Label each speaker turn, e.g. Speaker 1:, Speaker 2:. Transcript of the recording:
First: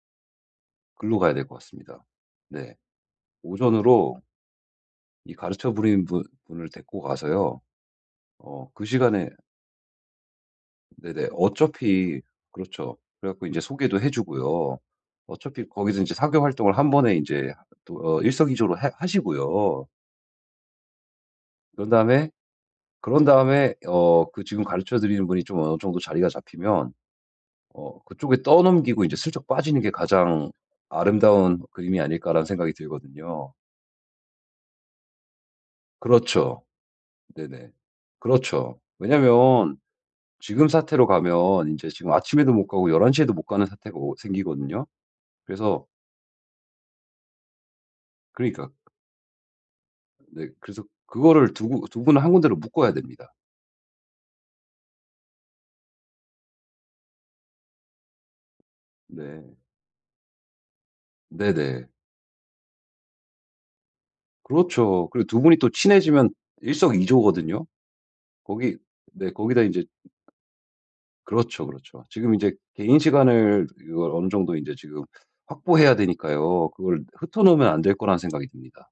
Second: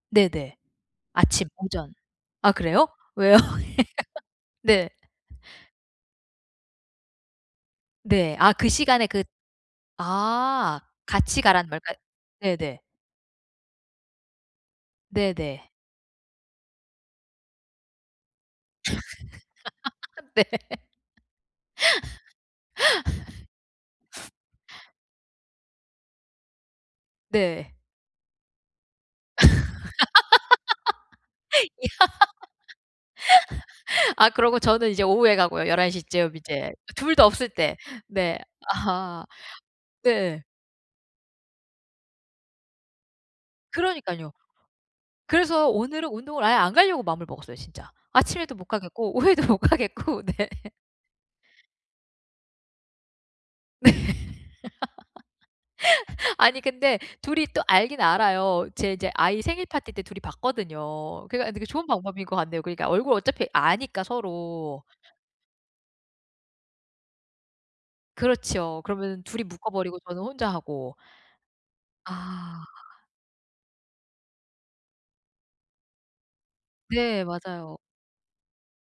Speaker 1: 네네.
Speaker 2: 글로 가야 될
Speaker 1: 아침
Speaker 2: 것
Speaker 1: 오전.
Speaker 2: 같습니다.
Speaker 1: 아
Speaker 2: 네.
Speaker 1: 그래요? 왜요?
Speaker 2: 오전으로
Speaker 1: 네.
Speaker 2: 이 가르쳐 부린 분 분을 데리고 가서요
Speaker 1: 네. 아 그
Speaker 2: 어 그
Speaker 1: 시간에 그
Speaker 2: 시간에
Speaker 1: 아
Speaker 2: 네네.
Speaker 1: 같이 가라는 말 그니까
Speaker 2: 어차피
Speaker 1: 네네.
Speaker 2: 그렇죠. 그래 갖고 이제 소개도 해 주고요. 어차피
Speaker 1: 네네.
Speaker 2: 거기서 인제 사교 활동을 1 번에 인제 또 어 일석이조로 해 하시고요.
Speaker 1: 네.
Speaker 2: 그런 다음에 그런 다음에 어 그 지금 가르쳐 드리는 분이 좀 어느 정도 자리가 잡히면
Speaker 1: 네.
Speaker 2: 어 '그쪽에 떠넘기고 인제 슬쩍 빠지는 게 가장 아름다운
Speaker 1: 야.
Speaker 2: 그림이 아닐까?'라는 생각이 들거든요.
Speaker 1: 아 그러고 저는 이제 오후에 가고요 11 시쯤
Speaker 2: 그렇죠.
Speaker 1: 이제 2 다 없을
Speaker 2: 네네.
Speaker 1: 때. 네.
Speaker 2: 그렇죠.
Speaker 1: 아
Speaker 2: 왜냐면
Speaker 1: 네.
Speaker 2: 지금 사태로 가면 인제 지금 아침에도 못 가고 11:00 에도 못 가는 사태가 오
Speaker 1: 그러니깐요.
Speaker 2: 생기거든요.
Speaker 1: 그래서
Speaker 2: 그래서
Speaker 1: 오늘은 운동을 아예 안 가려고 마음을 먹었어요 진짜. 아침에도 못
Speaker 2: 그러니까.
Speaker 1: 가겠고 오후에도 못 가겠고
Speaker 2: 네
Speaker 1: 네.
Speaker 2: 그래서 그거를 두고 2 분을 1 군데로 묶어야 됩니다.
Speaker 1: 네. 아니 근데 2 이 또 알기는 알아요. 제 인제 아이
Speaker 2: 네.
Speaker 1: 생일파티 때 2 이 봤거든요. 그러니까 되게 좋은
Speaker 2: 네네.
Speaker 1: 방법인 것 같네요 그러니까 얼굴 어차피 아니까 서로.
Speaker 2: 그렇죠. 그리고 2 분이 또 친해지면 일석이조거든요. 거기
Speaker 1: 그렇죠. 그러면은
Speaker 2: 네,
Speaker 1: 2 이
Speaker 2: 거기다 인제
Speaker 1: 묶어버리고 저는 혼자 하고
Speaker 2: 그렇죠, 그렇죠. 지금 인제
Speaker 1: 아.
Speaker 2: 개인 시간을 이걸 어느 정도 인제 지금 확보해야 되니까요 그걸
Speaker 1: 네
Speaker 2: 흩어 놓으면
Speaker 1: 맞아요.
Speaker 2: 안 될 거라는 생각이 듭니다.